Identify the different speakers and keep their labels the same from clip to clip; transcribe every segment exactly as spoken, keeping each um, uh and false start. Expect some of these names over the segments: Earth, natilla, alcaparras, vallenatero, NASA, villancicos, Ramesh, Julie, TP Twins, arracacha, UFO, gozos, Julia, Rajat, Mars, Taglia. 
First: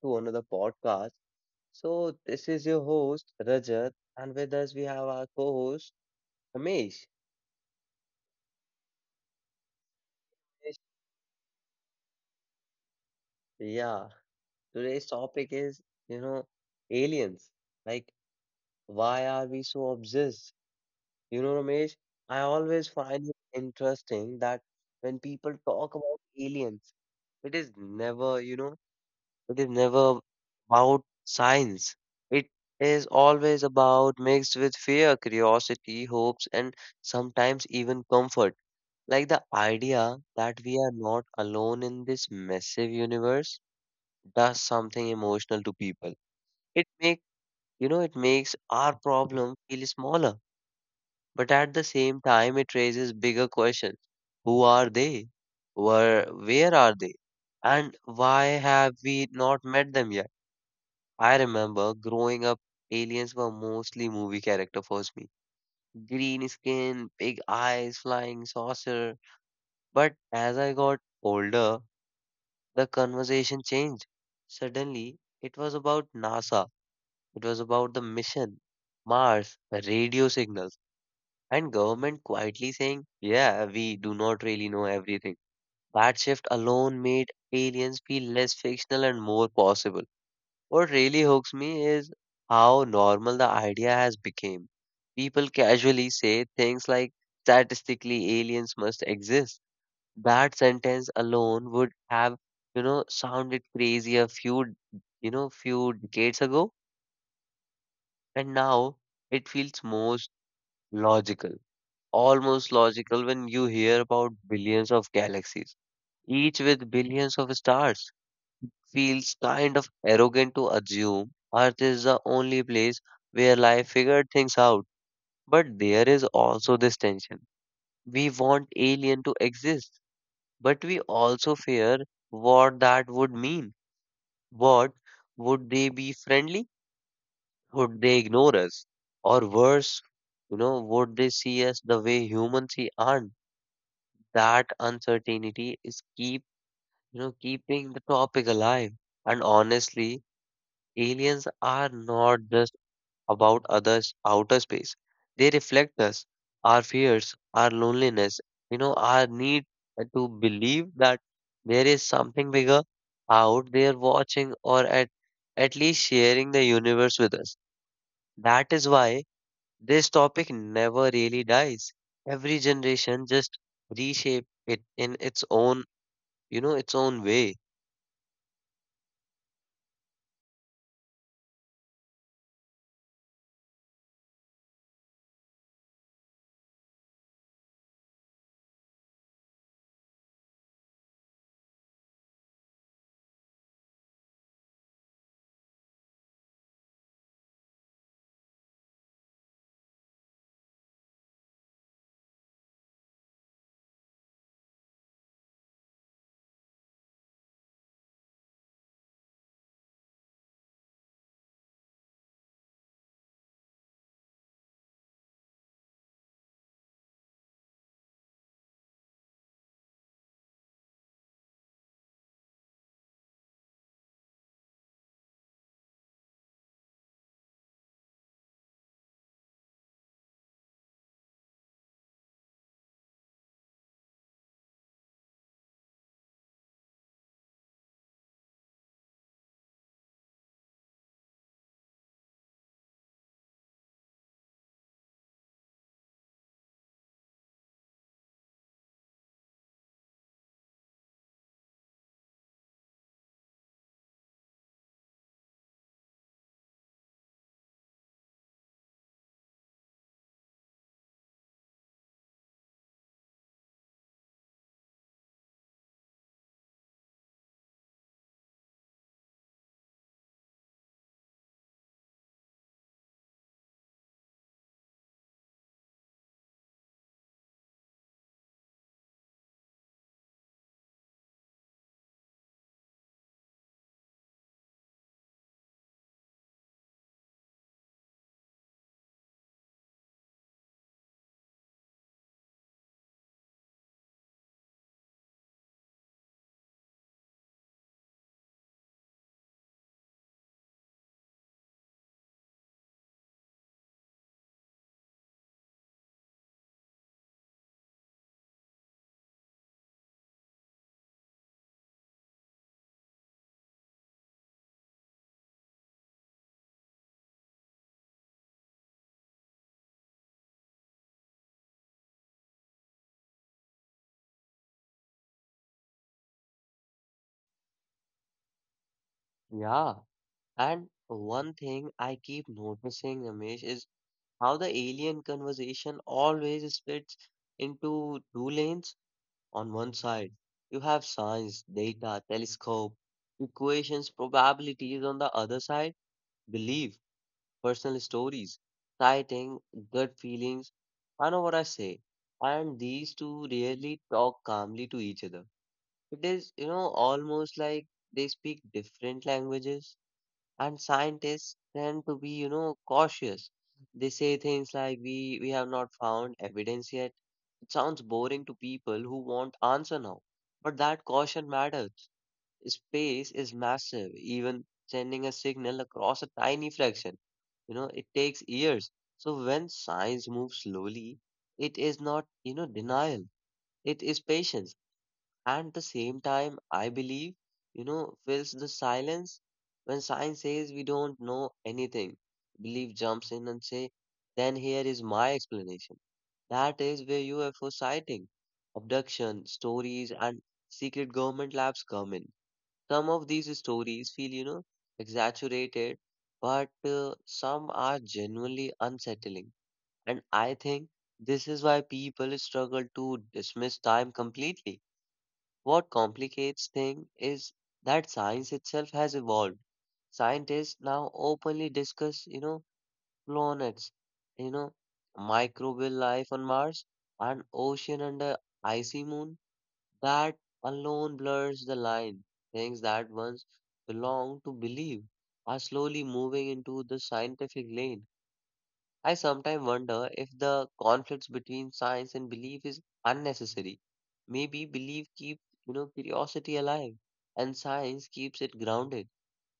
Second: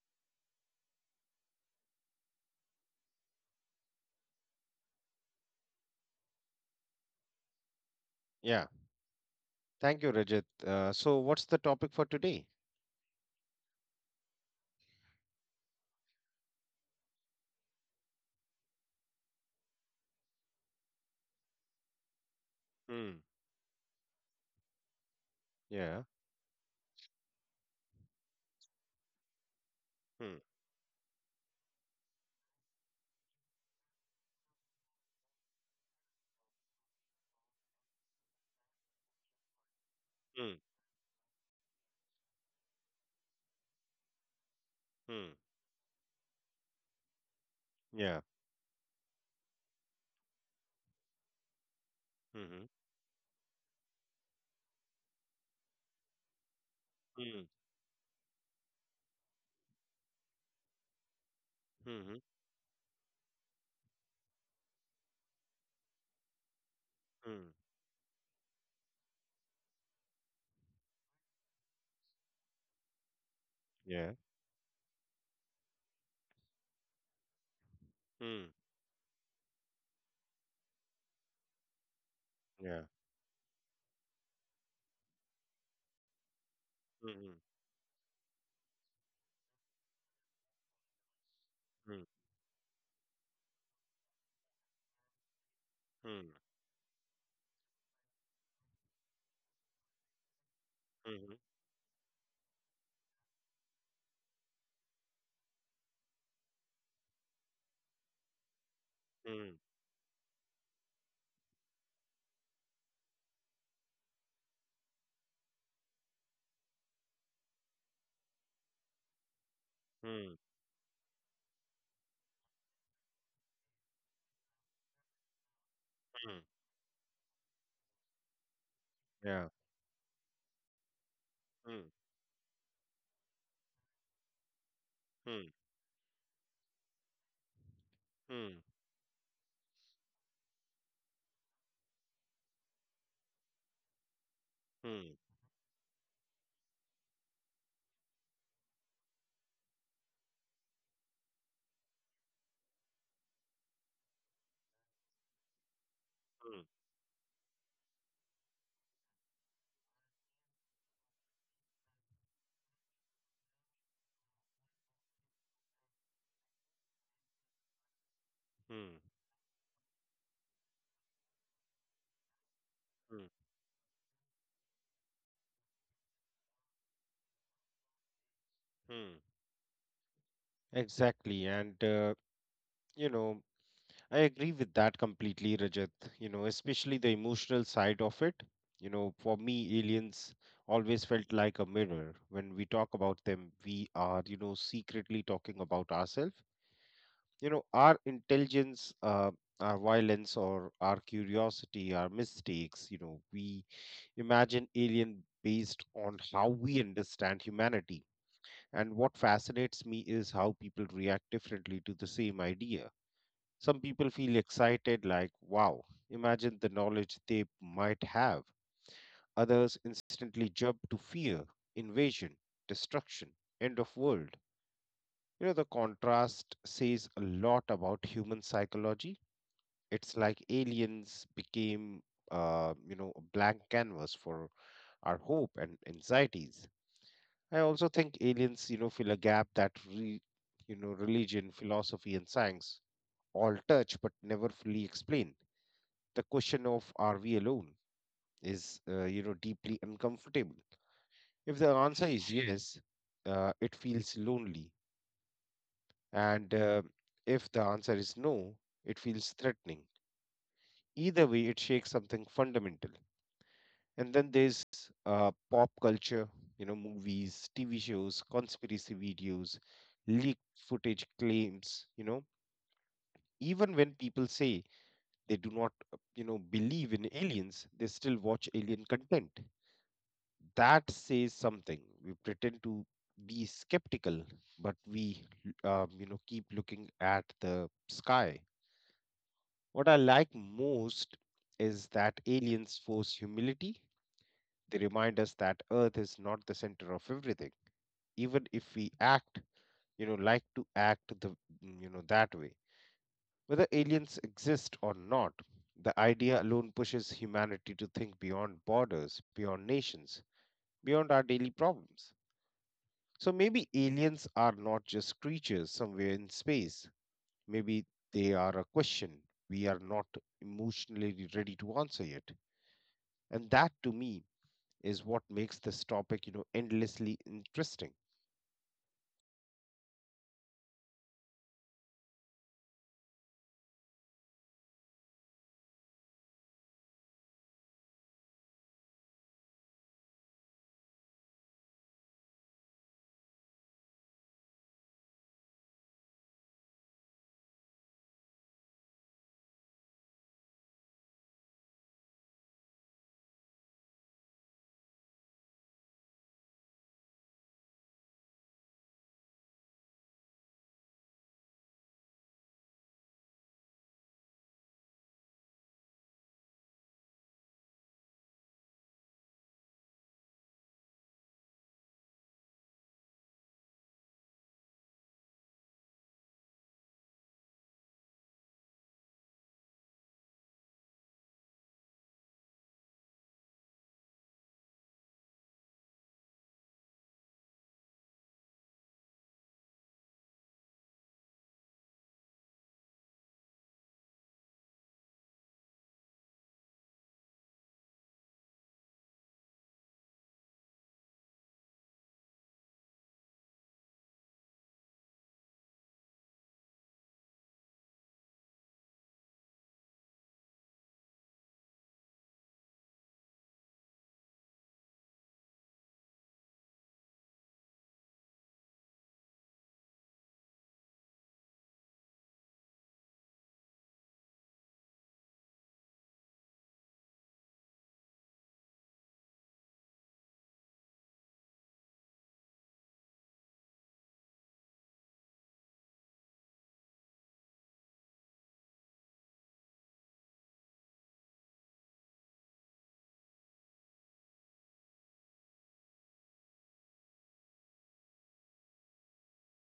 Speaker 1: to another podcast. So, this is your host, Rajat, and with us we have our co host, Ramesh.
Speaker 2: Yeah. Thank you, Rajat. Uh, so, what's the topic for today?
Speaker 1: Yeah, today's topic is, you know, aliens. Like, why are we so obsessed? You know, Ramesh, I always
Speaker 2: Hmm.
Speaker 1: find it interesting that when people talk
Speaker 2: Yeah.
Speaker 1: about aliens, it is never, you know, It is never
Speaker 2: Hmm.
Speaker 1: about science. It is always about mixed with fear, curiosity, hopes, and sometimes even comfort. Like the idea
Speaker 2: Hmm.
Speaker 1: that we are not alone in this massive universe does something
Speaker 2: Hmm.
Speaker 1: emotional to people. It make you know it
Speaker 2: Yeah.
Speaker 1: makes our problem feel smaller, but at the same time
Speaker 2: Hmm.
Speaker 1: it raises bigger questions. Who are they? Where where are they?
Speaker 2: Hmm.
Speaker 1: And why have we not met them yet? I remember
Speaker 2: Hmm.
Speaker 1: growing up, aliens were mostly movie character for me. Green skin, big
Speaker 2: Hmm.
Speaker 1: eyes, flying saucer. But as I got older, the conversation changed.
Speaker 2: Yeah.
Speaker 1: Suddenly, it was about NASA. It was about the
Speaker 2: Hmm.
Speaker 1: mission, Mars, radio signals, and government quietly
Speaker 2: Yeah.
Speaker 1: saying, yeah, we do not really know everything. That shift alone made
Speaker 2: Hmm.
Speaker 1: aliens feel less fictional and more possible. What really hooks me
Speaker 2: Hmm.
Speaker 1: is how normal the idea has become. People casually
Speaker 2: Hmm.
Speaker 1: say things like statistically aliens must exist. That sentence
Speaker 2: Hmm.
Speaker 1: alone would have, you know, sounded crazy a few, you know, few decades ago, and now it
Speaker 2: Hmm.
Speaker 1: feels most logical, almost logical when you hear about billions of galaxies, each with billions of stars. Feels kind of
Speaker 2: Hmm.
Speaker 1: arrogant to assume Earth is the only place where life figured things out. But there is
Speaker 2: Hmm.
Speaker 1: also this tension. We want alien to
Speaker 2: Yeah.
Speaker 1: exist, but we also
Speaker 2: Hmm.
Speaker 1: fear what that would mean. What
Speaker 2: Hmm.
Speaker 1: would they be friendly? Would they ignore
Speaker 2: Hmm.
Speaker 1: us? Or worse, you know, would they see us the way humans see aren't? That
Speaker 2: Hmm.
Speaker 1: uncertainty is keep you know keeping the topic alive. And honestly, aliens are not just about others' outer space. They reflect us, our fears, our loneliness, you know, our need to believe that there is something bigger out there watching or at, at least sharing the universe with us. That is
Speaker 2: Hmm.
Speaker 1: why this topic never really dies. Every
Speaker 2: Hmm.
Speaker 1: generation just reshape it in its own, you know, its own way.
Speaker 2: Hmm. Exactly. And, uh, you know, I agree with that completely, Rajat. You know, especially the emotional side of it. You know, for me, aliens always felt like a mirror. When we talk about them, we are, you know, secretly talking about ourselves. You know, our intelligence, uh, our violence, or our curiosity, our mistakes. You know, we imagine alien based on how we understand humanity. And what fascinates me is how people react differently to the same idea. Some people feel excited, like, wow, imagine the knowledge they might have. Others instantly jump to fear, invasion, destruction, end of world. You know, the contrast says a lot about human psychology. It's like aliens became, uh, you know, a blank canvas for our hope and anxieties. I also think aliens, you know, fill a gap that, re, you know, religion, philosophy, and science all touch but never fully explain. The question of are we alone is uh, you know deeply uncomfortable. If the answer is yes, uh, it feels lonely. And uh, if the answer is no, it feels threatening. Either way, it shakes something fundamental. And then there's uh, pop culture, you know movies, tv shows, conspiracy videos, leaked footage claims. You know even when people say they do not uh, you know believe in aliens, they still watch alien content. That says something. We pretend to be skeptical, but we um, you know keep looking at the sky. What I like most is that aliens force humility. They remind us that earth is not the center of everything, even if we act you know like to act the mm, you know that way. Whether aliens exist or not, the idea alone pushes humanity to think beyond borders, beyond nations, beyond our daily problems. So maybe aliens are not just creatures somewhere in space. Maybe they are a question we are not emotionally ready to answer yet. And that to me is what makes this topic, you know, endlessly interesting.
Speaker 1: Yeah. And one thing I keep noticing, Ramesh, is how the alien conversation always splits into two lanes. On one side, you have science, data, telescope, equations, probabilities. On the other side, belief, personal stories, sighting, gut feelings. I know what I say. And these two rarely talk calmly to each other. It is, you know, almost like they speak different languages, and scientists tend to be you know cautious. They say things like, we we have not found evidence yet. It sounds boring to people who want answer now, but that caution matters. Space is massive. Even sending a signal across a tiny fraction, you know it takes years. So when science moves slowly, it is not, you know denial. It is patience. And the same time, I believe, you know, fills the silence when science says we don't know anything. Belief jumps in and say, then here is my explanation. That is where U F O sighting, abduction, stories, and secret government labs come in. Some of these stories feel, you know, exaggerated, but uh, some are genuinely unsettling. And I think this is why people struggle to dismiss time completely. What complicates things is that science itself has evolved. Scientists now openly discuss, you know, planets, you know, microbial life on Mars, and ocean under icy moon. That alone blurs the line. Things that once belonged to belief are slowly moving into the scientific lane. I sometimes wonder if the conflicts between science and belief is unnecessary. Maybe belief keeps, you know, curiosity alive and science keeps it grounded.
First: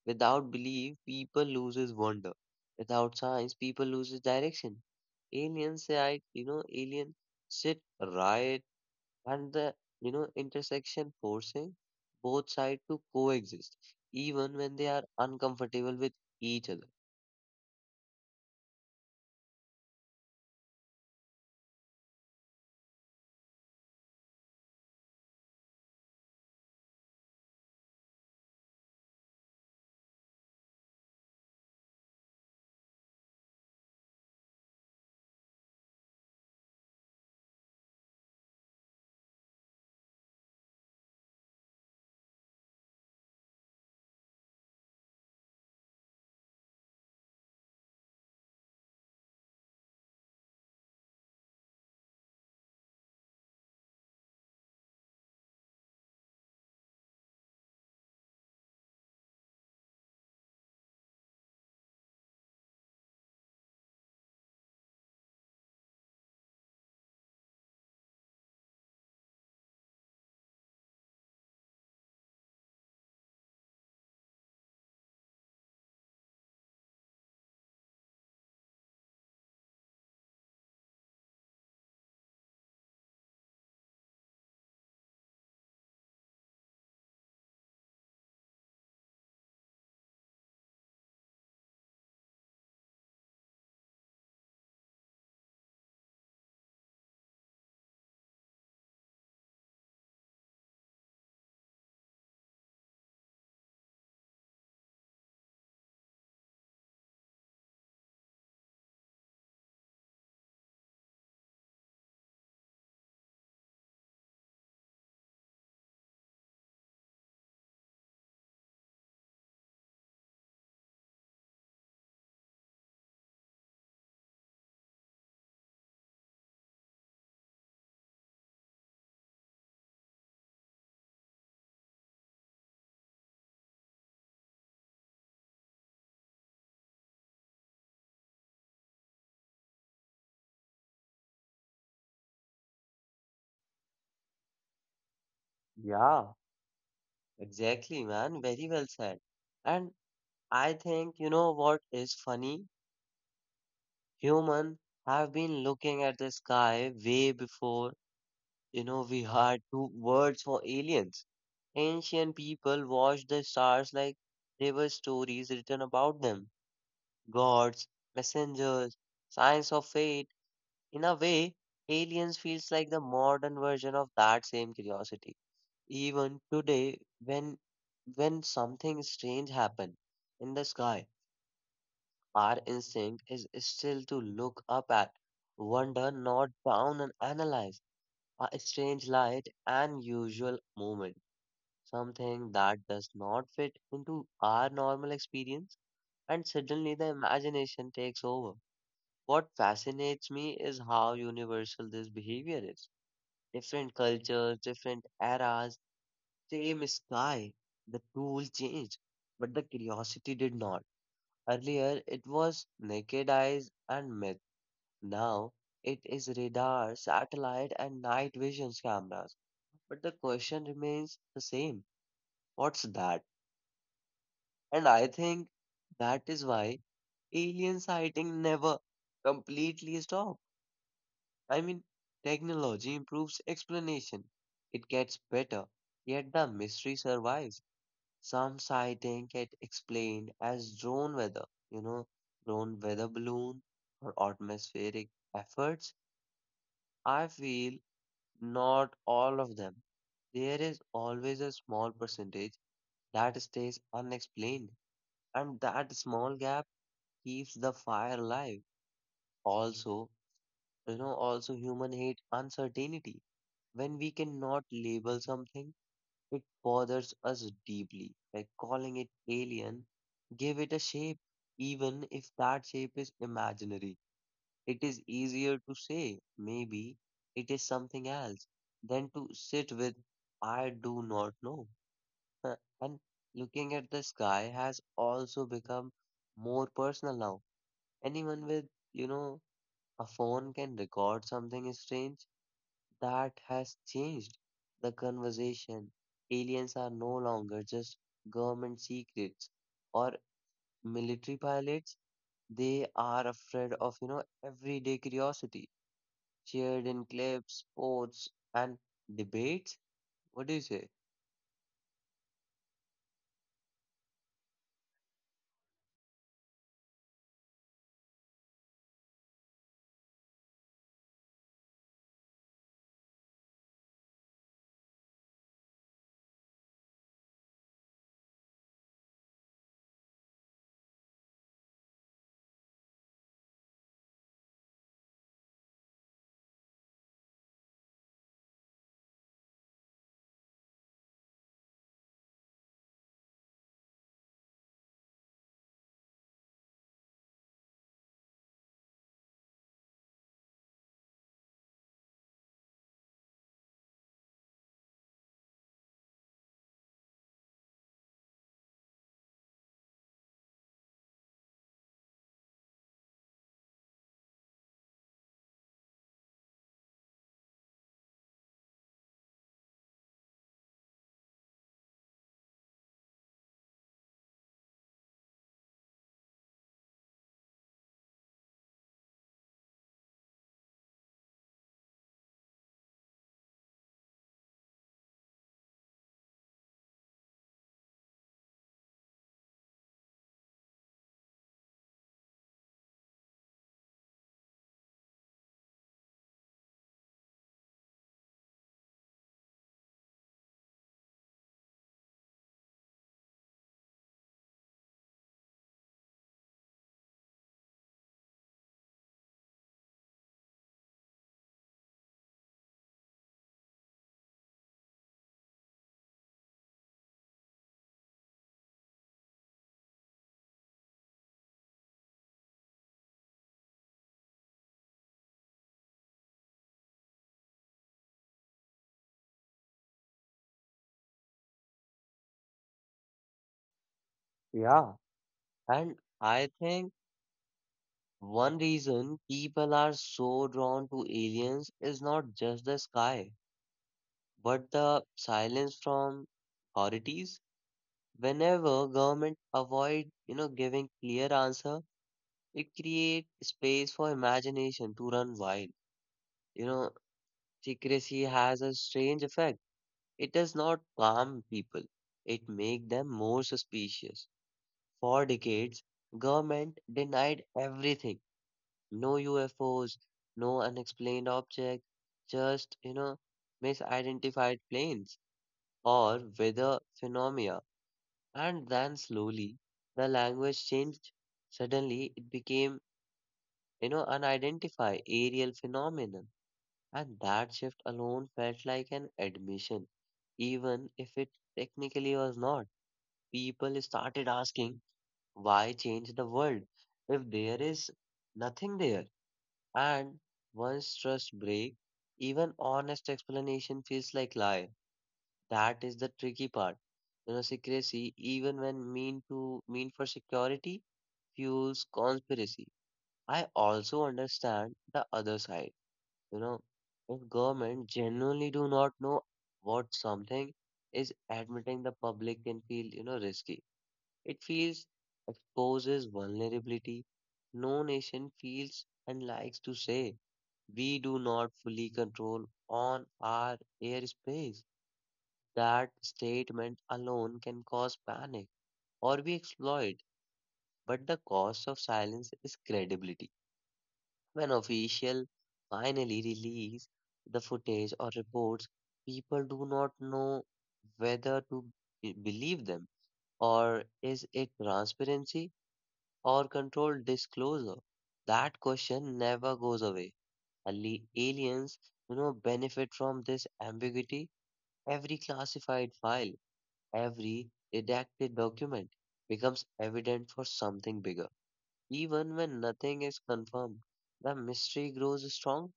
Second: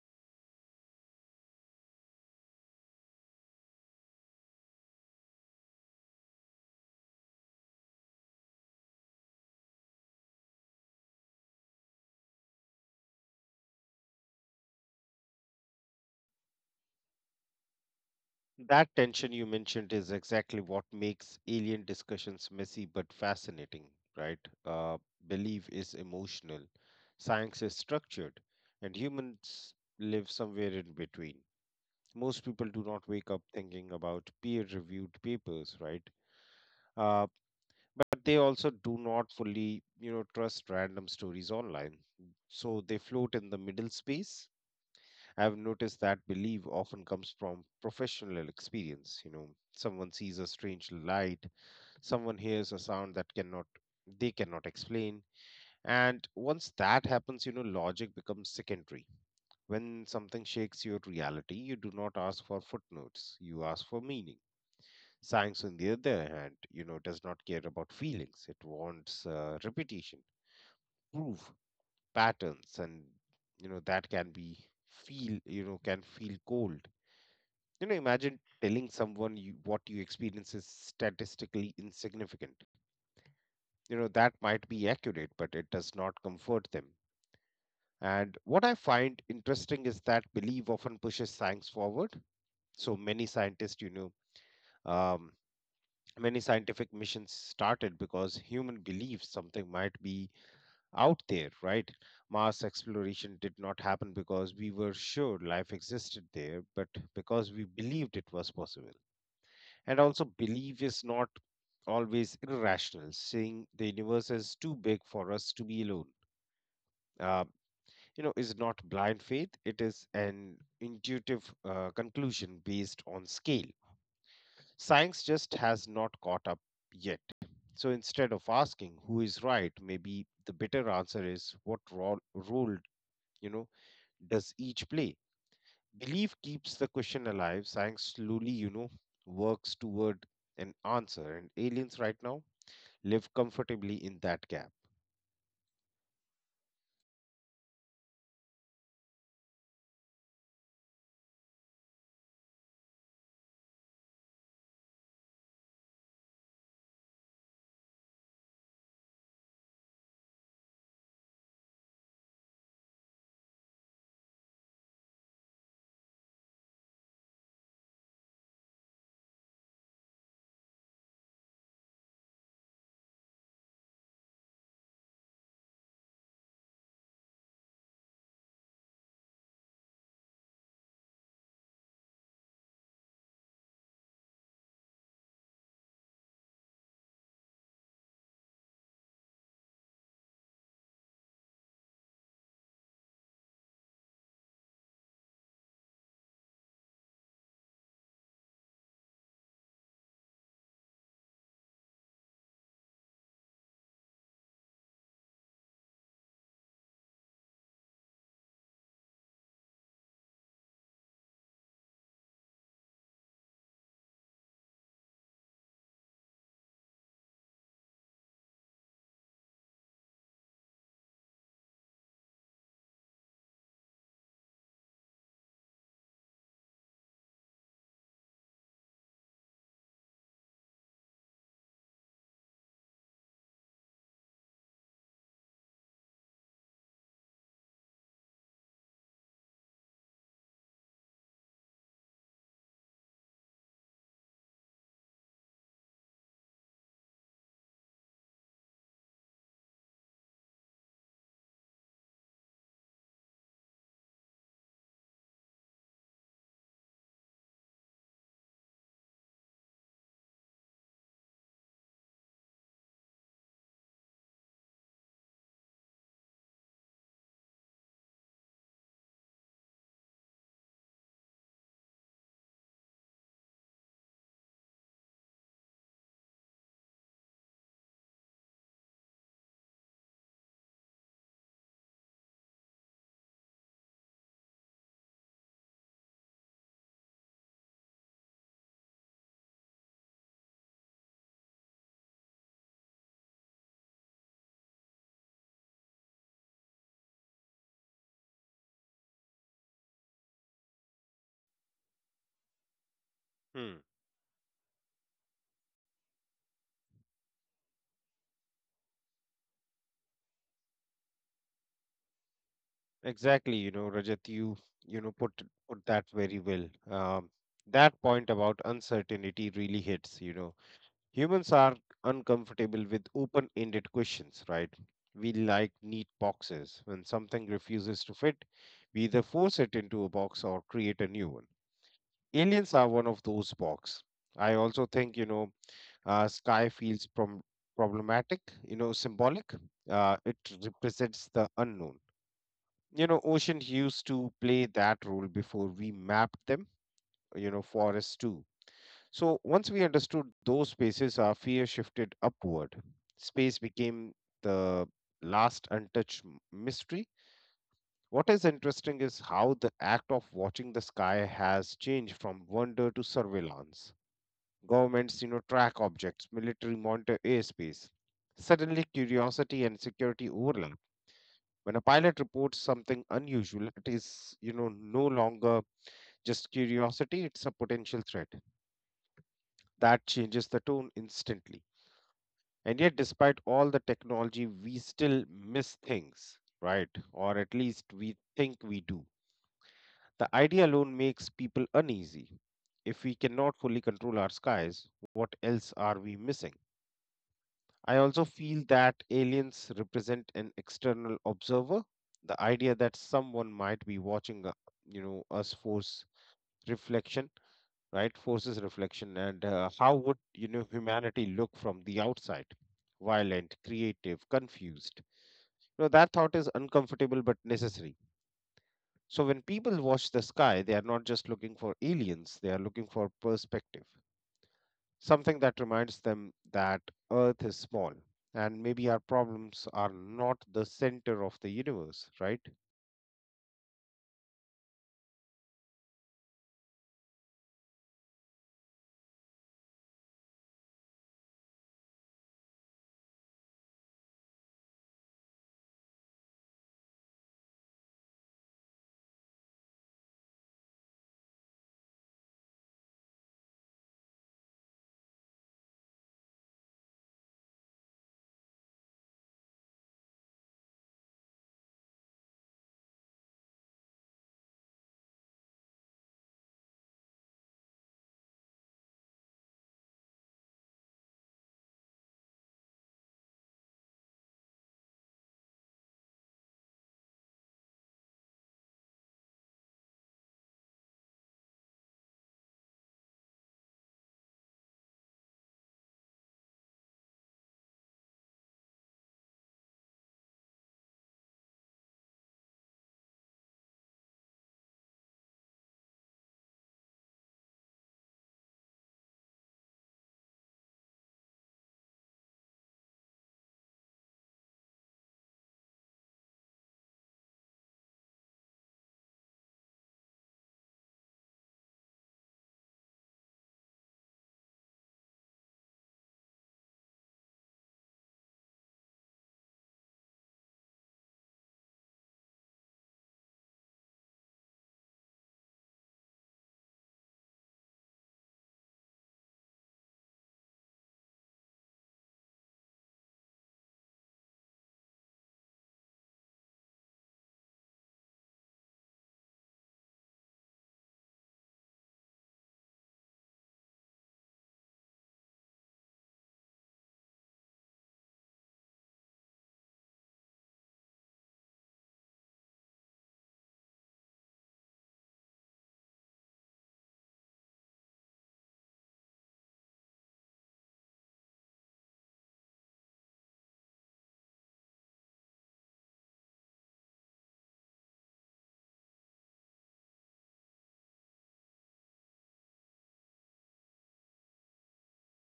Speaker 1: Without belief, people loses wonder. Without science, people loses direction. Aliens right, you know, alien sit right and the, you know, intersection forcing both sides to coexist, even when they are uncomfortable with each other.
Speaker 2: That tension you mentioned is exactly what makes alien discussions messy but fascinating, right? Uh, belief is emotional, science is structured, and humans live somewhere in between. Most people do not wake up thinking about peer reviewed papers, right? uh, but they also do not fully you know trust random stories online. So they float in the middle space. I've noticed that belief often comes from professional experience. You know someone sees a strange light, someone hears a sound that cannot they cannot explain. And once that happens, you know logic becomes secondary. When something shakes your reality, you do not ask for footnotes, you ask for meaning. Science, on the other hand, you know, does not care about feelings. It wants uh, repetition, proof, patterns, and you know that can be feel, you know, can feel cold. You know, imagine telling someone you, what you experience is statistically insignificant. You know, that might be accurate, but it does not comfort them. And what I find interesting is that belief often pushes science forward. So many scientists, you know, um, many scientific missions started because human believed something might be out there, right? Mars exploration did not happen because we were sure life existed there, but because we believed it was possible. And also, belief is not always irrational. Saying the universe is too big for us to be alone, uh, you know, is not blind faith. It is an intuitive uh, conclusion based on scale. Science just has not caught up yet. So instead of asking who is right, maybe the better answer is what ro- role, you know, does each play? Belief keeps the question alive. Science slowly, you know, works toward an answer. And aliens right now live comfortably in that gap.
Speaker 1: Yeah. Exactly, man. Very well said. And I think, you know what is funny? Humans have been looking at the sky way before, you know, we had two words for aliens. Ancient people watched the stars like they were stories written about them, gods, messengers, signs of fate. In a way, aliens feels like the modern version of that same curiosity. Even today, when when something strange happens in the sky, our instinct is still to look up at, wonder, not down and analyze a strange light and usual movement, something that does not fit into our normal experience, and suddenly the imagination takes over. What fascinates me is how universal this behavior is. Different cultures, different eras, same sky. The tool changed, but the curiosity did not. Earlier, it was naked eyes and myth. Now, it is radar, satellite, and night vision cameras. But the question remains the same: what's that? And I think that is why alien sighting never completely stops. I mean, technology improves explanation, it gets better, yet the mystery survives. Some sighting get explained as drone weather, you know, drone weather balloon or atmospheric efforts. I feel not all of them. There is always a small percentage that stays unexplained, and that small gap keeps the fire alive. Also, you know, also human hate uncertainty. When we cannot label something, it bothers us deeply. Like calling it alien, give it a shape, even if that shape is imaginary. It is easier to say, maybe it is something else, than to sit with, I do not know. Huh. And looking at the sky has also become more personal now. Anyone with, you know, a phone can record something strange that has changed the conversation. Aliens are no longer just government secrets or military pilots. They are afraid of, you know,
Speaker 2: Hmm.
Speaker 1: everyday curiosity, shared in clips, sports, and debates. What do you say?
Speaker 2: Exactly, you know, Rajat, you you know put put that very well. Um, that point about uncertainty really hits, you know Humans are uncomfortable with open ended questions, right? We like neat boxes. When something refuses to fit, we either force it into a box or create a new one. Aliens are one of those box. I also think, you know, uh, sky feels prom- problematic, you know, symbolic. Uh, it represents the unknown. You know, ocean used to play that role before we mapped them, you know, forests too. So once we understood those spaces, our fear shifted upward. Space became the last untouched m- mystery. What is interesting is how the act of watching the sky has changed from wonder to surveillance. Governments, you know, track objects, military monitor airspace. Suddenly, curiosity and security overlap. When a pilot reports something unusual, it is, you know, no longer just curiosity, it's a potential threat. That changes the tone instantly. And yet, despite all the technology, we still miss things, right? Or at least we think we do. The idea alone makes people uneasy. If we cannot fully control our skies, what else are we missing? I also feel that aliens represent an external observer. The idea that someone might be watching, uh, you know, us force reflection right forces reflection. And uh, how would you know humanity look from the outside, violent, creative, confused. You know that thought is uncomfortable but necessary. So when people watch the sky, they are not just looking for aliens, they are looking for perspective, something that reminds them that earth is small, and maybe our problems are not the center of the universe, right?
Speaker 1: Yeah. And I think one reason people are so drawn to aliens is not just the sky, but the silence from authorities. Whenever government avoid you know giving clear answer, it create space for imagination to run wild. you know Secrecy has a strange effect. It does not calm people. It make them more suspicious. For decades, government denied everything. No UFOs, no unexplained object, just you know misidentified planes or weather phenomena. And then slowly the language changed. Suddenly it became, you know, unidentified aerial phenomenon. And that shift alone felt like an admission, even if it technically was not. People started asking, why change the world if there is nothing there? And once trust breaks, even honest explanation feels like lie. That is the tricky part. You know, secrecy, even when mean to mean for security, fuels conspiracy. I also understand the other side. You know, if government genuinely do not know what something is, admitting the public can feel, you know, risky. It feels exposes vulnerability. No nation feels and likes to say we do not fully control on our airspace. That statement alone can cause panic or be exploited, but the cost of silence is credibility. When officials finally release the footage or reports, people do not know whether to be- believe them or is it transparency or controlled disclosure. That question never goes away. Ali- Aliens, you know, benefit from this ambiguity. Every classified file, every redacted document becomes evident for something bigger. Even when nothing is confirmed, the mystery grows strong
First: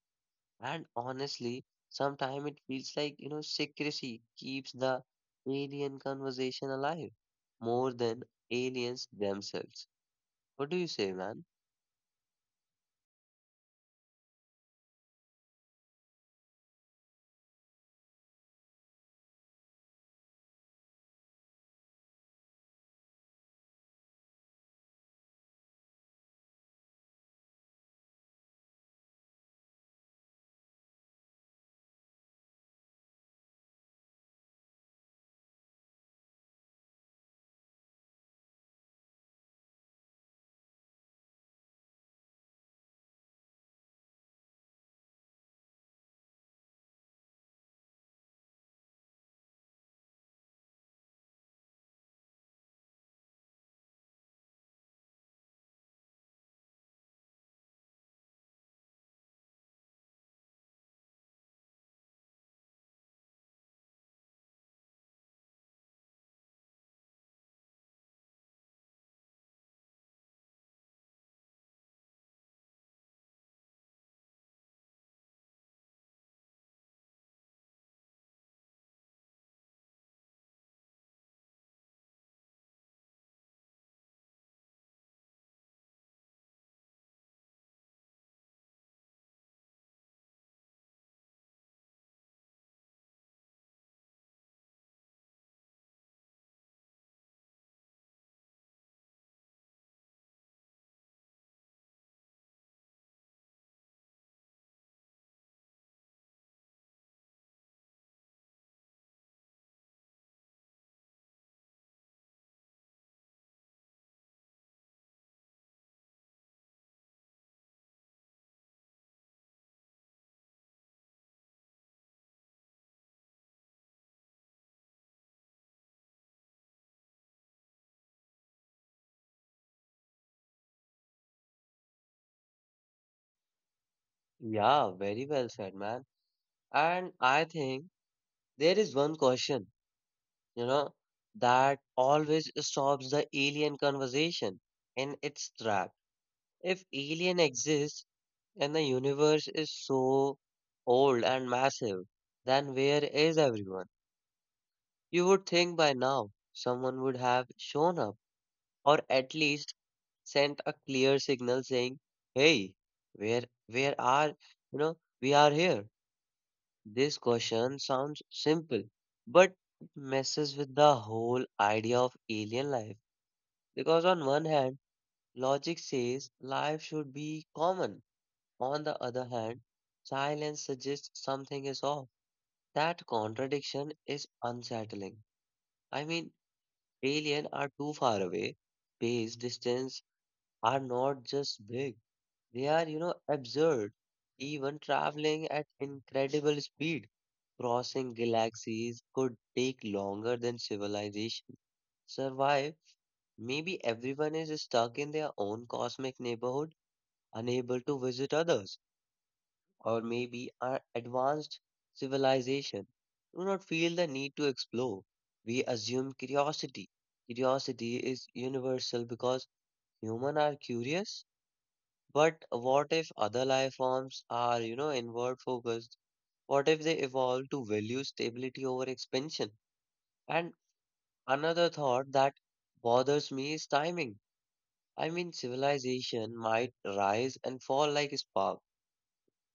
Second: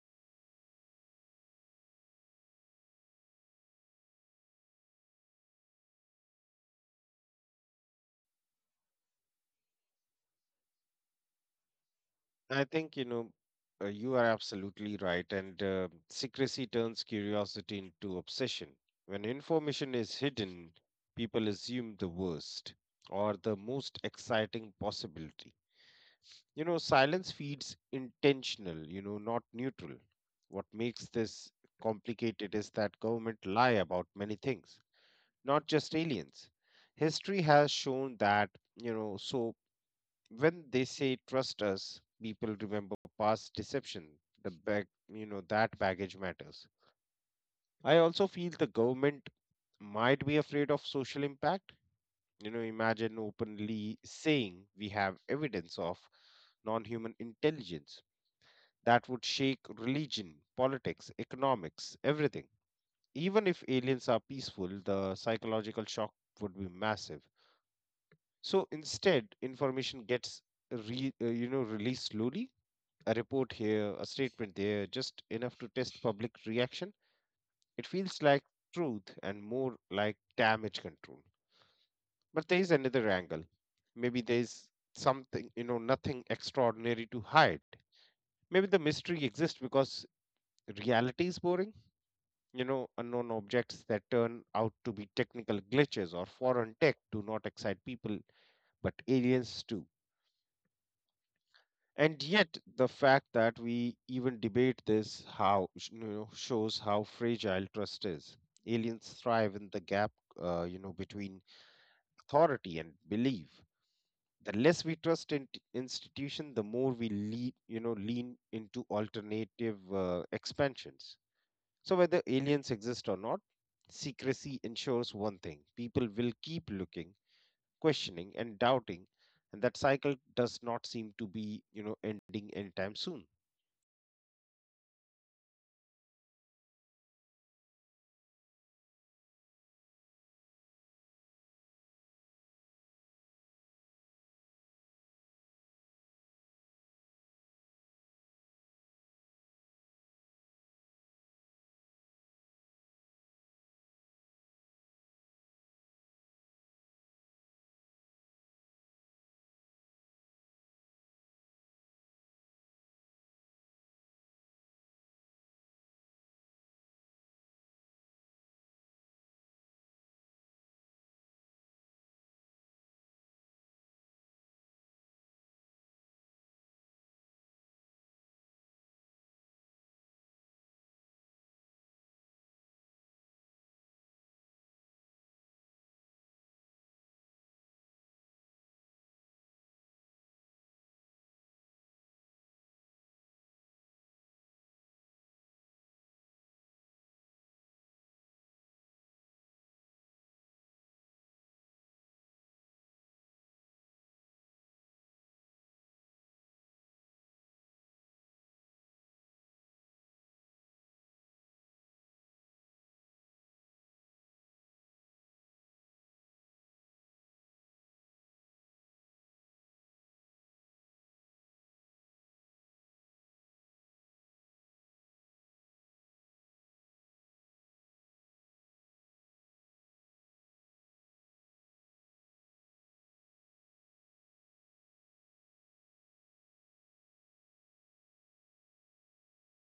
Speaker 1: and honestly, sometimes it feels like, you know, secrecy keeps the alien conversation alive more than aliens themselves. What do you say, man?
Speaker 2: I think, you know, uh, you are absolutely right. And uh, secrecy turns curiosity into obsession. When information is hidden, people assume the worst or the most exciting possibility. You know, silence feeds intentional, you know, not neutral. What makes this complicated is that government lie about many things, not just aliens. History has shown that, you know, so when they say trust us, people remember past deception. The bag you know that baggage matters. I also feel the government might be afraid of social impact. You know imagine openly saying we have evidence of non-human intelligence. That would shake religion, politics, economics, everything. Even if aliens are peaceful, the psychological shock would be massive. So instead, information gets re, uh, you know released slowly, a report here, a statement there, just enough to test public reaction. It feels like truth and more like damage control. But there is another angle. Maybe there is something, you know, nothing extraordinary to hide. Maybe the mystery exists because reality is boring. You know, unknown objects that turn out to be technical glitches or foreign tech do not excite people, but aliens do. And yet the fact that we even debate this how sh- you know shows how fragile trust is. Aliens thrive in the gap uh, you know between authority and belief. The less we trust in institution, the more we lean you know lean into alternative uh, expansions. So whether aliens exist or not, secrecy ensures one thing: people will keep looking, questioning, and doubting. And that cycle does not seem to be you know ending anytime soon.
Speaker 1: Yeah, very well said, man. And I think there is one question, you know, that always stops the alien conversation in its tracks. If alien exists and the universe is so old and massive, then where is everyone? You would think by now someone would have shown up or at least sent a clear signal saying, "Hey, where where are, you know, we are here." This question sounds simple, but it messes with the whole idea of alien life because on one hand, logic says life should be common. On the other hand, silence suggests something is off. That contradiction is unsettling. I mean, aliens are too far away. Space distance are not just big, they are, you know, absurd. Even traveling at incredible speed, crossing galaxies could take longer than civilization survive, maybe everyone is stuck in their own cosmic neighborhood, unable to visit others. Or maybe our advanced civilization do not feel the need to explore. We assume curiosity. Curiosity is universal because humans are curious. But what if other life forms are, you know, inward focused? What if they evolve to value stability over expansion? And another thought that bothers me is timing. I mean, civilization might rise and fall like a spark,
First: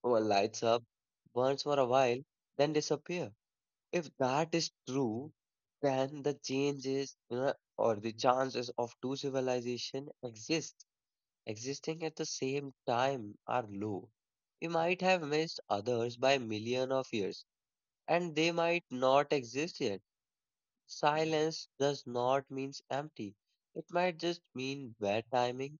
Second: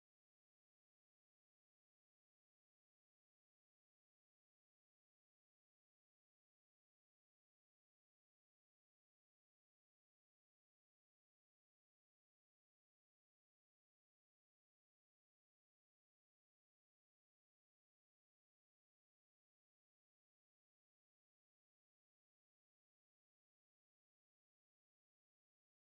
Speaker 1: or lights up, burns for a while, then disappear. If that is true, then the changes you know, or the chances of two civilization exist existing at the same time are low. We might have missed others by million of years, and they might not exist yet. Silence does not mean empty. It might just mean bad timing,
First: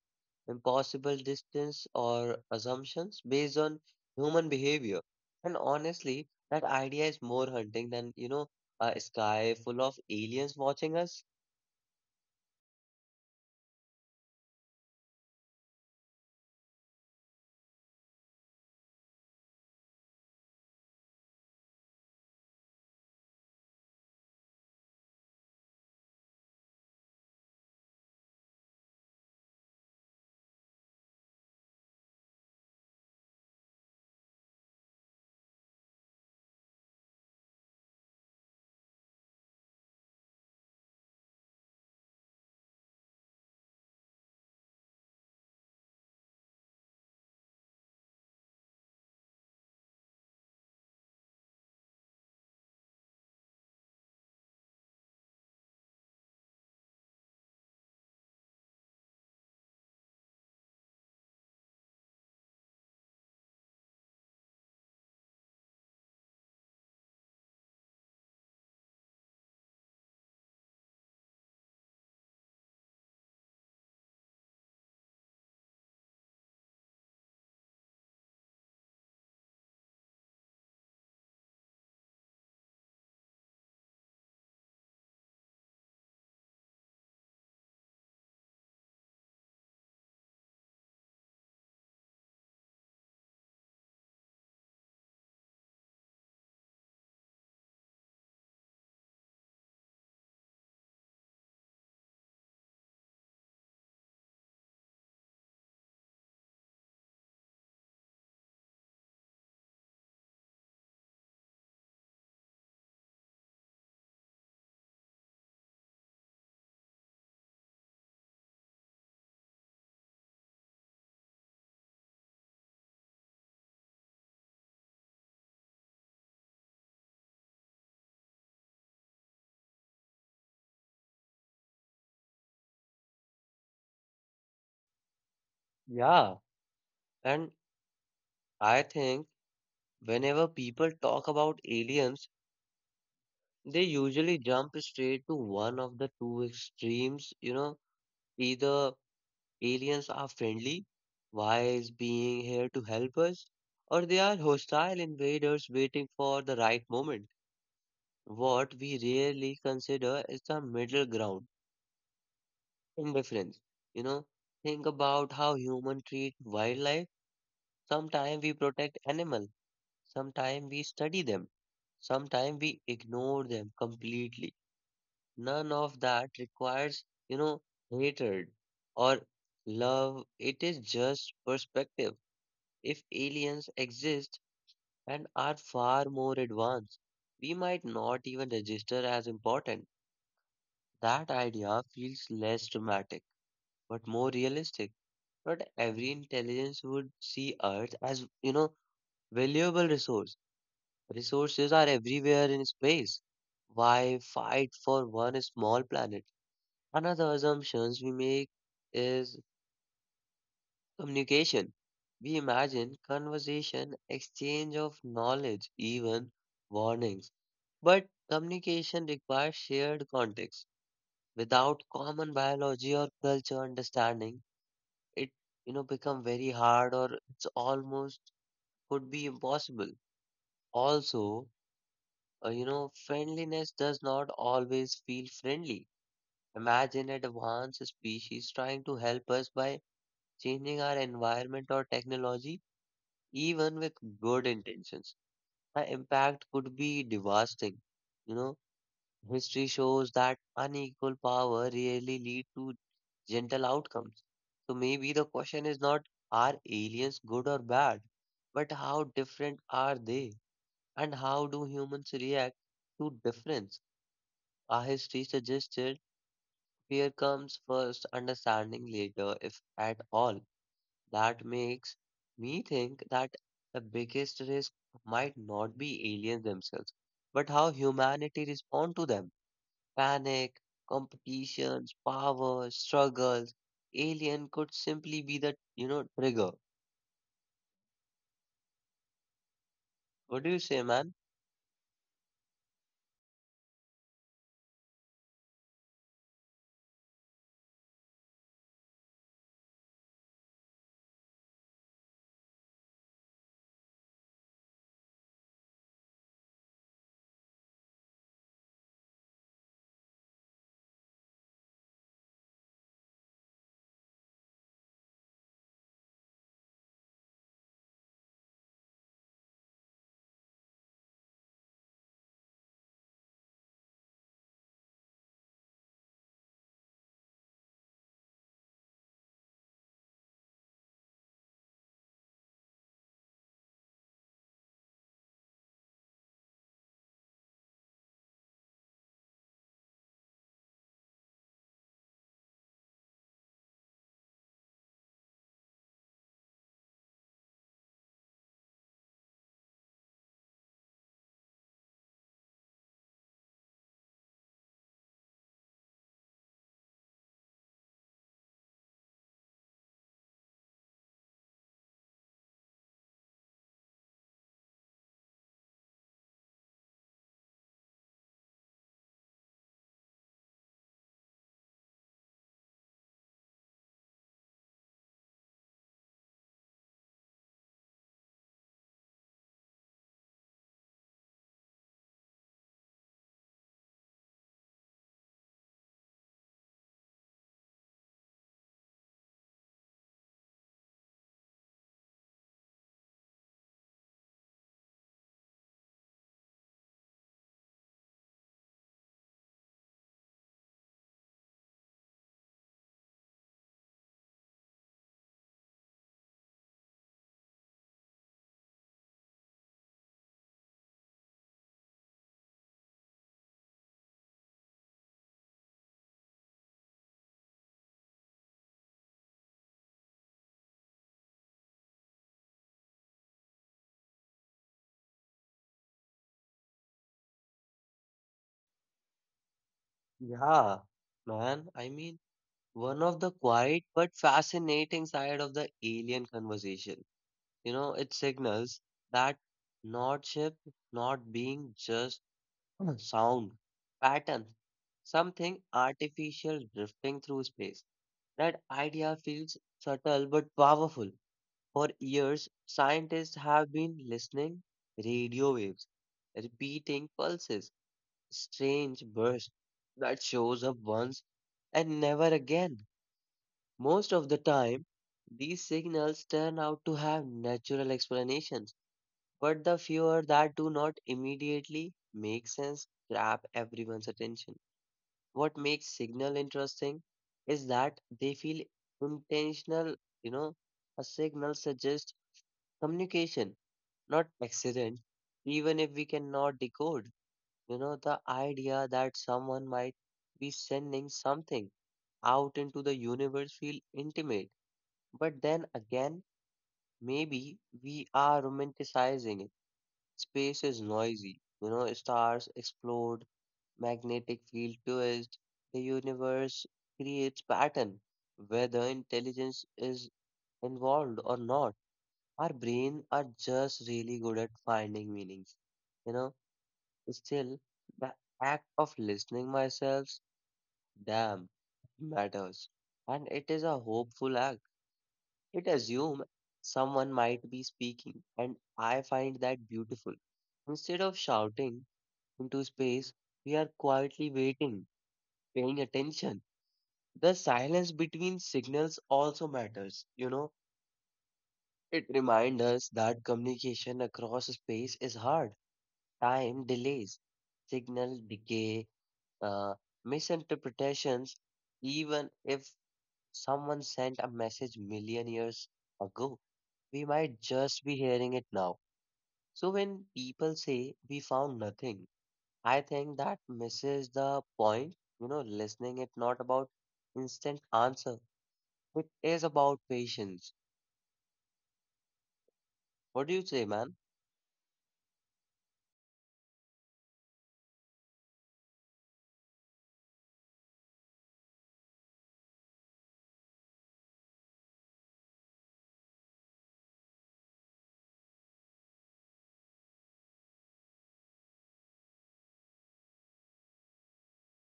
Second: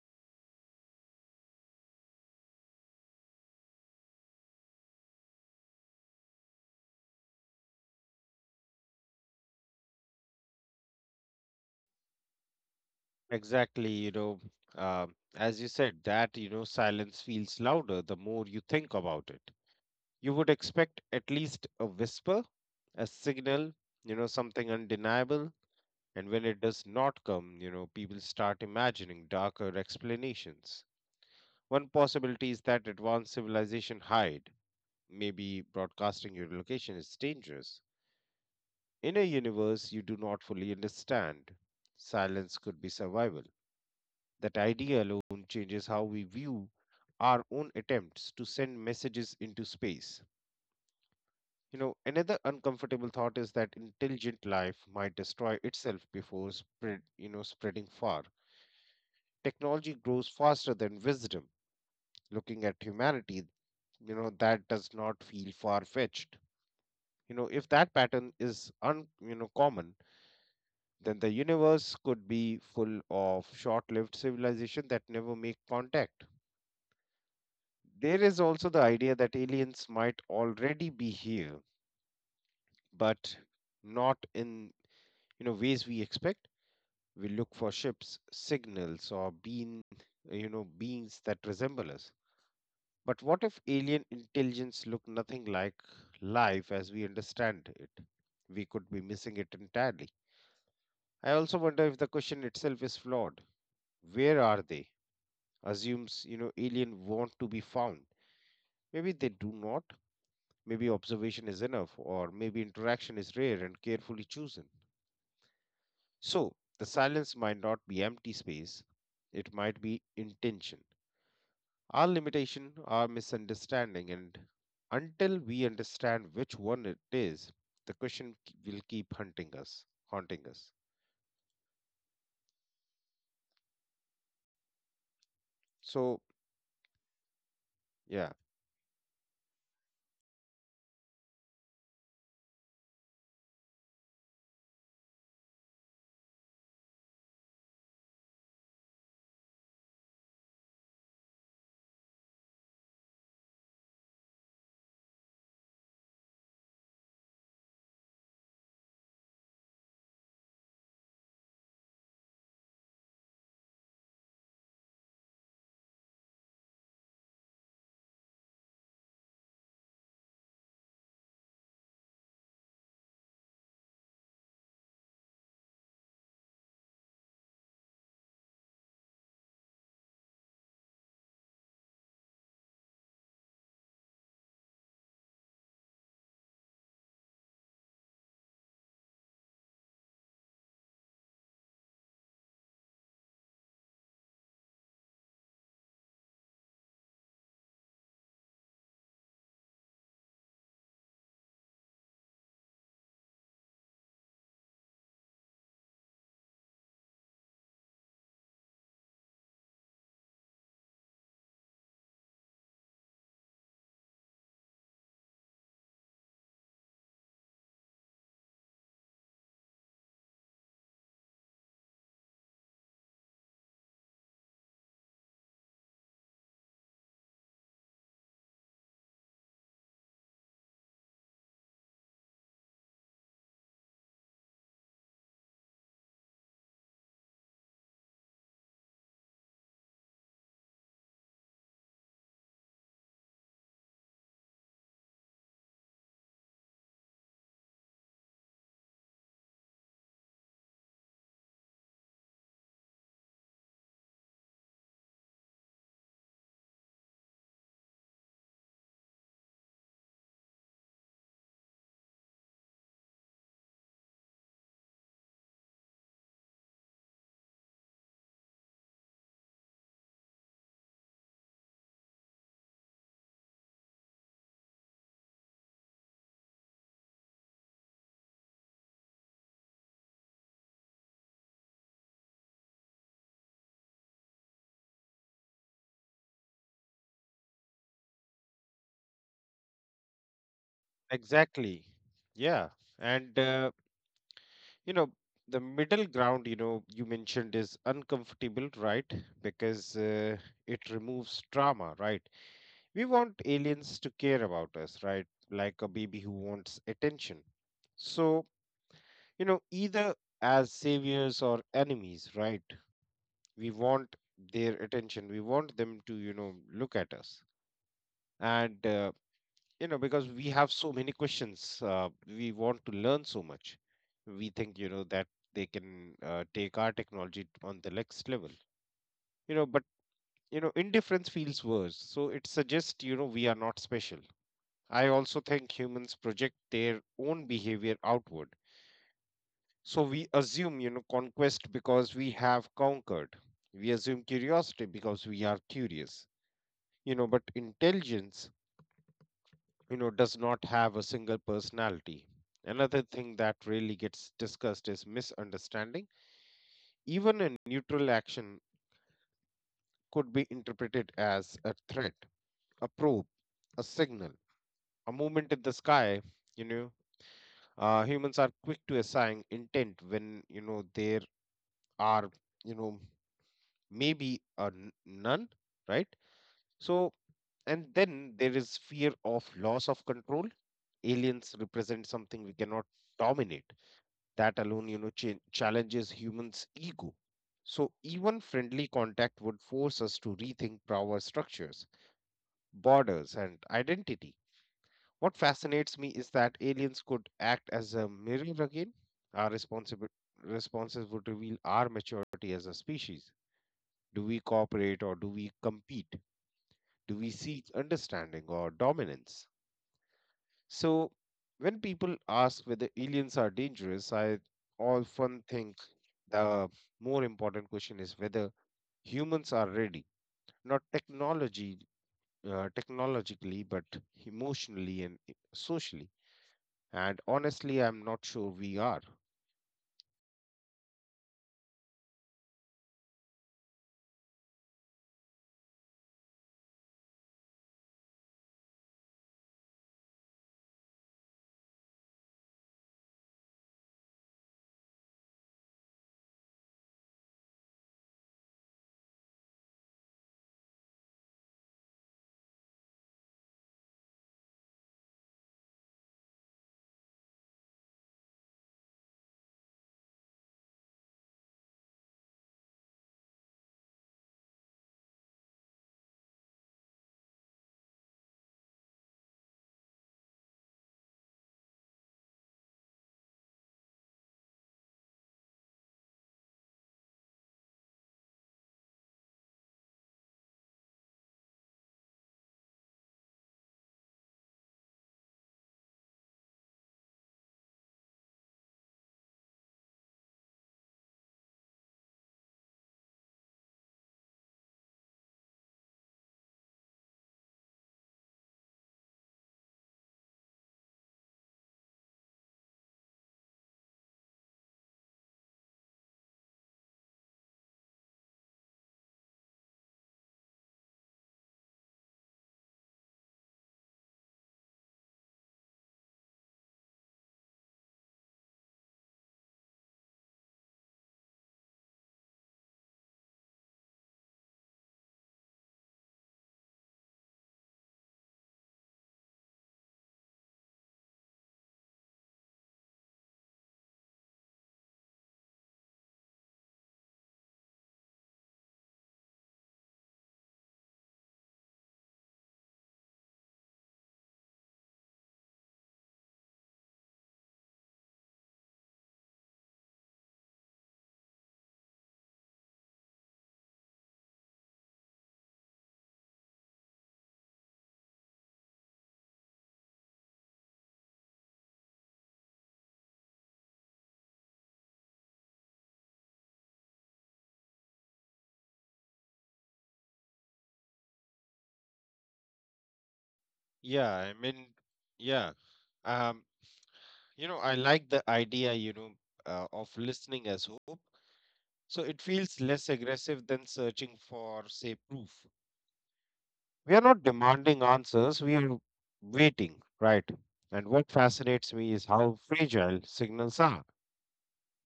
Speaker 1: impossible distance, or assumptions based on human behavior. And honestly, that idea is more hunting than, you know, a sky full of aliens watching us.
Speaker 2: Exactly, you know, um, as you said, that, you know, silence feels louder the more you think about it. You would expect at least a whisper, a signal, you know, something undeniable. And when it does not come, you know, people start imagining darker explanations. One possibility is that advanced civilization hide. Maybe broadcasting your location is dangerous. In a universe you do not fully understand, silence could be survival. That idea alone changes how we view our own attempts to send messages into space. You know, another uncomfortable thought is that intelligent life might destroy itself before spread, you know, spreading far. Technology grows faster than wisdom. Looking at humanity, you know, that does not feel far-fetched. You know, if that pattern is un, you know, common, then the universe could be full of short-lived civilization that never make contact. There is also the idea that aliens might already be here, but not in you know ways we expect. We look for ships, signals, or being you know beings that resemble us. But what if alien intelligence look nothing like life as we understand it? We could be missing it entirely. I also wonder if the question itself is flawed. Where are they? Assumes you know alien want to be found. Maybe they do not. Maybe observation is enough, or maybe interaction is rare and carefully chosen. So, the silence might not be empty space, it might be intention. Our limitation, our misunderstanding, and until we understand which one it is, the question k- will keep hunting us, haunting us. So,
Speaker 1: Yeah. And
Speaker 2: yeah,
Speaker 1: I think whenever people talk about aliens, they usually jump straight to one of the two extremes, you know, either aliens are friendly, wise being here to help us, or they are hostile invaders waiting for the right moment. What we rarely consider is the middle ground, indifference. You know, think about how humans treat wildlife. Sometimes we protect animals, sometimes we study them, sometimes we ignore them completely. None of that requires, you know, hatred or love. It is just perspective. If aliens exist and are far more advanced, we might not even register as important. That idea feels less dramatic, but more realistic. Not every intelligence would see Earth as, you know, valuable resource. Resources are everywhere in space. Why fight for one small planet? Another assumptions we make is communication. We imagine conversation, exchange of knowledge, even warnings. But communication requires shared context. Without common biology or culture understanding, it you know become very hard or it's almost could be impossible. Also, uh, you know, friendliness does not always feel friendly. Imagine an advanced species trying to help us by changing our environment or technology even with good intentions. The impact could be devastating. You know, history shows that unequal power really lead to gentle outcomes. So maybe the question is not are aliens good or bad, but how different are they? And how do humans react to difference? Our history suggested fear comes first, understanding later, if at all. That makes me think that the biggest risk might not be aliens themselves, but how humanity respond to them. Panic, competitions, power, struggles. Alien could simply be the, you know, trigger. What do you say, man?
Speaker 2: exactly. Yeah. And, uh, you know, the middle ground, you know, you mentioned is uncomfortable, right? Because uh, it removes trauma, right? We want aliens to care about us, right? Like a baby who wants attention. So, you know, either as saviors or enemies, right? We want their attention. We want them to, you know, look at us. And, uh, you know, because we have so many questions, uh, we want to learn so much. We think, you know, that they can uh, take our technology on the next level, you know, but, you know, indifference feels worse. So it suggests, you know, we are not special. I also think humans project their own behavior outward. So we assume, you know, conquest because we have conquered. We assume curiosity because we are curious. You know, but intelligence, you know, does not have a single personality. Another thing that really gets discussed is misunderstanding. Even a neutral action could be interpreted as a threat, a probe, a signal, a movement in the sky, you know, uh, humans are quick to assign intent when you know there are, you know, maybe a n- none, right? So and then there is fear of loss of control. Aliens represent something we cannot dominate. That alone, you know, cha- challenges humans ego. So even friendly contact would force us to rethink power structures, borders, and identity. What fascinates me is that aliens could act as a mirror again. Our responsibi- responses would reveal our maturity as a species. Do we cooperate or do we compete? Do we seek understanding or dominance? So, when people ask whether aliens are dangerous, I often think the more important question is whether humans are ready, not technology, uh, technologically, but emotionally and socially. And honestly, I'm not sure we are.
Speaker 1: Yeah, man. I mean, one of the quiet but fascinating side of the alien conversation. You know, it signals that not ship not being just sound, pattern, something artificial drifting through space. That idea feels subtle but powerful. For years, scientists have been listening radio waves, repeating pulses, strange bursts that shows up once and never again. Most of the time, these signals turn out to have natural explanations, but the fewer that do not immediately make sense grab everyone's attention. What makes signal interesting is that they feel intentional. You know, a signal suggests communication, not accident. Even if we cannot decode, you know, the idea that someone might be sending something out into the universe feel intimate. But then again, maybe we are romanticizing it. Space is noisy. You know, stars explode, magnetic field twist, the universe creates pattern. Whether intelligence is involved or not, our brain are just really good at finding meanings. You know, still the act of listening myself, damn, matters. And it is a hopeful act. It assumes someone might be speaking, and I find that beautiful. Instead of shouting into space, we are quietly waiting, paying attention. The silence between signals also matters. You know, it reminds us that communication across space is hard. Time delays, signal decay, uh, misinterpretations. Even if someone sent a message million years ago, we might just be hearing it now. So when people say we found nothing, I think that misses the point. You know, listening it not about instant answer. It is about patience. What do you say, man?
Speaker 2: Yeah, I mean, yeah. Um, you know, I like the idea, you know, uh, of listening as hope. So it feels less aggressive than searching for, say, proof. We are not demanding answers, we are waiting, right? And what fascinates me is how fragile signals are.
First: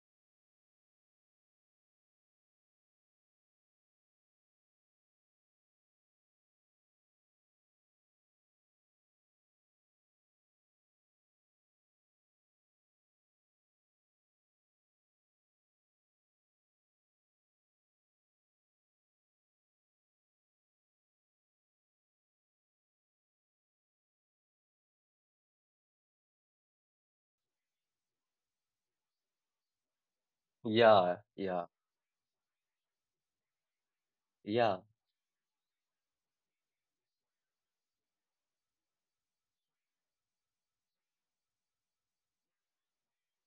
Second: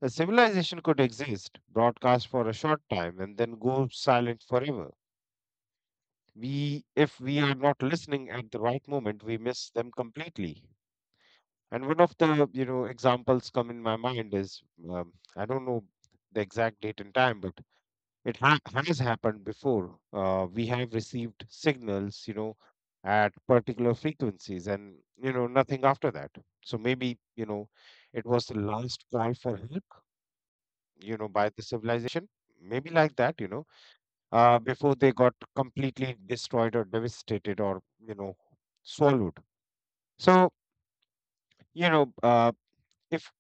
Speaker 2: A civilization could exist, broadcast for a short time, and then go silent forever. We, if we are not listening at the right moment, we miss them completely. And one of the, you know, examples come in my mind is um, I don't know the exact date and time, but it ha- has happened before. Uh, we have received signals, you know, at particular frequencies, and you know nothing after that. So maybe, you know, it was the last call for help,
Speaker 1: Yeah,
Speaker 2: you know, by
Speaker 1: yeah,
Speaker 2: the civilization. Maybe like that, you know, uh,
Speaker 1: yeah,
Speaker 2: before they got completely destroyed or devastated or, you know, swallowed. So you know, uh, if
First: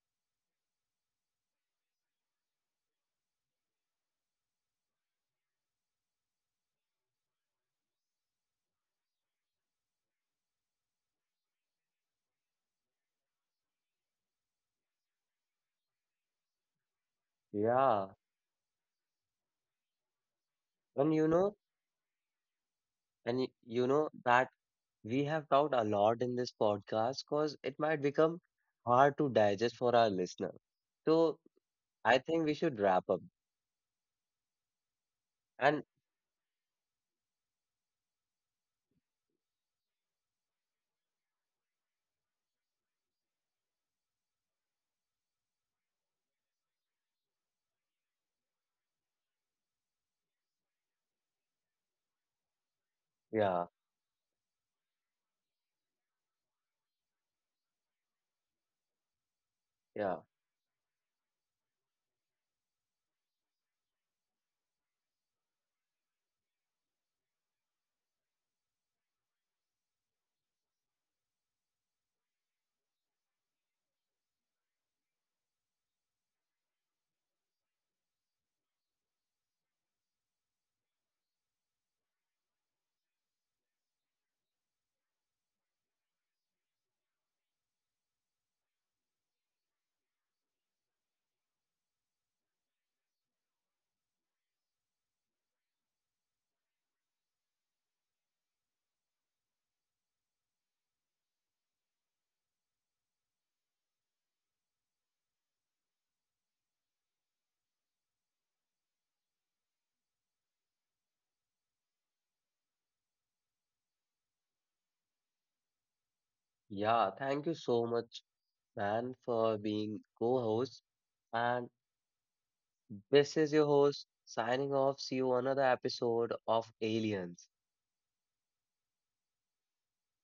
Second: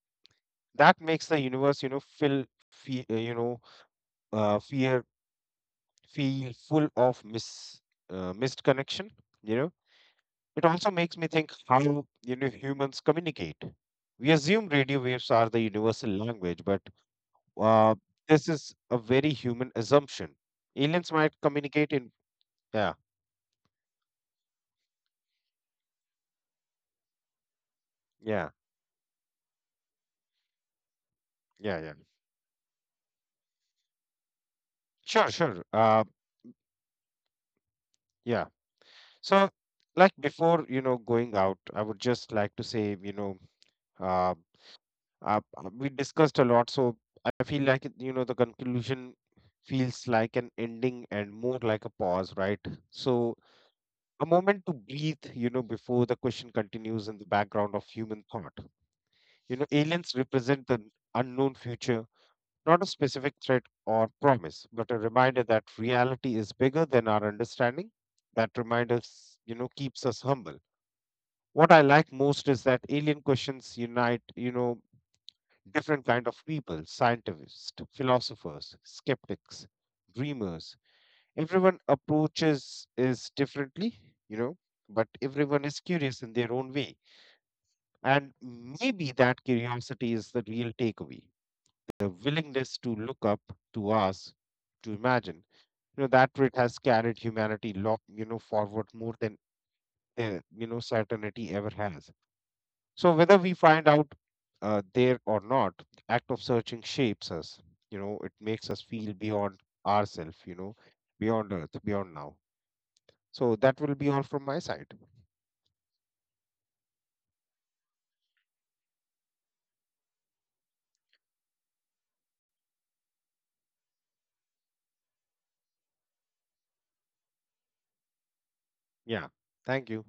Speaker 2: that makes the universe, you know, feel, feel, you know, uh, fear feel full of mis uh, missed connection, you know. It also makes me think how, you know, humans communicate. We assume radio waves are the universal language, but uh,
Speaker 1: yeah.
Speaker 2: this is a very human assumption. Aliens
Speaker 1: And you
Speaker 2: might
Speaker 1: know,
Speaker 2: communicate in, yeah.
Speaker 1: and y- you know that we have talked a lot in this podcast because it might become
Speaker 2: Yeah,
Speaker 1: hard to digest for our listener. So
Speaker 2: yeah, yeah,
Speaker 1: I think we should wrap up.
Speaker 2: sure, sure,
Speaker 1: And
Speaker 2: uh, yeah. So like before, you know, going out, I would just like to say, you know, uh, Uh, uh, we discussed a lot, so I feel like it- you know the conclusion feels like an ending and more like a pause, right? So
Speaker 1: yeah,
Speaker 2: a moment to breathe, you know, before the question continues in the background of human thought. You know, aliens
Speaker 1: yeah.
Speaker 2: represent the unknown future, not a specific threat or promise, but a reminder that reality is bigger than our understanding. That reminder, you know, keeps us humble. What I like most is that alien questions unite, you know, different kind of people, scientists, philosophers, skeptics, dreamers. Everyone approaches is differently, you know, but everyone is curious in their own way. And maybe that curiosity is the real takeaway, the willingness to look up, to ask, to imagine, you know, that trait has carried humanity long, you know, forward more than, uh, you know, certainty ever has. So whether we find out, uh, there or not, the act of searching shapes us. You know, it makes us feel beyond ourselves. You know, beyond Earth, beyond now. So that will be all from my side.
Speaker 1: yeah, thank you so much, man, for being co-host. And This is your host signing off. See you another episode of Aliens.
Speaker 2: Yeah. Thank you.